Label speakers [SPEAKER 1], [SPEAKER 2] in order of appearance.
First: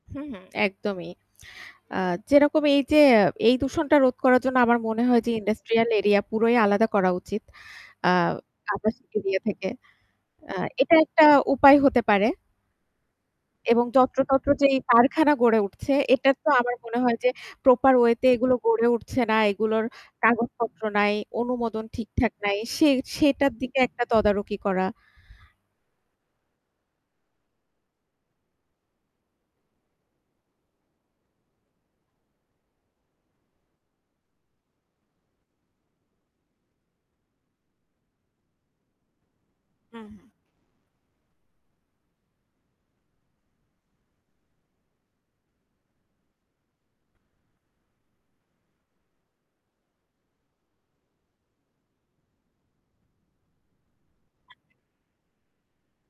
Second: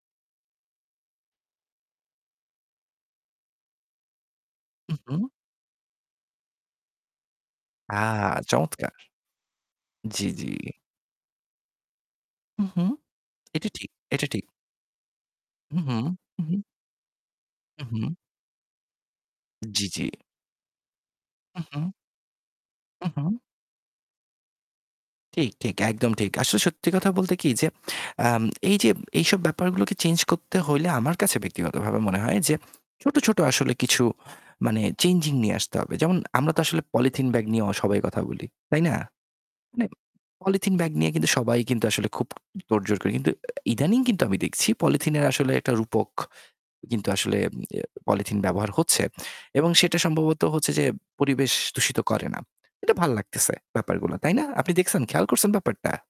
[SPEAKER 1] হুম। একদমই। আ যেরকম এইযে এই দূষণটা রোধ করার জন্য আমার
[SPEAKER 2] হু,
[SPEAKER 1] মনে হয়
[SPEAKER 2] হু।
[SPEAKER 1] যে ইন্ডাস্ট্রিয়াল এরিয়া পুরোই আলাদা করা উচিত।
[SPEAKER 2] আ
[SPEAKER 1] আ
[SPEAKER 2] চমৎকার।
[SPEAKER 1] আদার্স এরিয়া থেকে।
[SPEAKER 2] জ্বি, জ্বি।
[SPEAKER 1] এটা একটা উপায় হতে পারে।
[SPEAKER 2] হুম। এটা ঠিক, এটা ঠিক।
[SPEAKER 1] যত্রতত্র যেই কারখানা গড়ে
[SPEAKER 2] হু,
[SPEAKER 1] উঠছে
[SPEAKER 2] হু।
[SPEAKER 1] এটা তো
[SPEAKER 2] উহুম।
[SPEAKER 1] আমার মনে হয় যে
[SPEAKER 2] হু,
[SPEAKER 1] প্রপার
[SPEAKER 2] হু।
[SPEAKER 1] ওয়েতে এগুলো গড়ে উঠছে না, এগুলোর
[SPEAKER 2] জি, জি।
[SPEAKER 1] কাগজপত্র নাই,
[SPEAKER 2] হুম,
[SPEAKER 1] অনুমোদন
[SPEAKER 2] হুম,
[SPEAKER 1] ঠিকঠাক নাই, সে
[SPEAKER 2] হু, হু।
[SPEAKER 1] সেটার দিকে একটা তদারকি করা।
[SPEAKER 2] ঠিক, ঠিক। একদম ঠিক। আসলে সত্যি কথা বলতে কি যে, আ এইযে এইসব ব্যাপারগুলোকে চেঞ্জ করতে হলে আমার কাছে ব্যক্তিগতভাবে মনে হয় যে ছোট, ছোট আসলে কিছু মানে চেঞ্জিং নিয়ে আসতে হবে। যেমন আমরা তো আসলে পলিথিন ব্যাগ নিয়ে সবাই কথা বলি, তাই না? মানে
[SPEAKER 1] হু, হুম।
[SPEAKER 2] পলিথিন ব্যাগ নিয়ে সবাই আসলে খুব তোড়জোড় করে। ইদানিং কিন্তু আমি দেখছি, পলিথিনের আসলে একটা রূপক কিন্তু আসলে পলিথিন ব্যবহার হচ্ছে। এবং সেটা সম্ভবত হচ্ছে যে পরিবেশ দূষিত করে না। এটা ভালো লাগতেছে ব্যাপারগুলো। তাই না? আপনি দেখছেন খেয়াল করছেন ব্যাপারটা।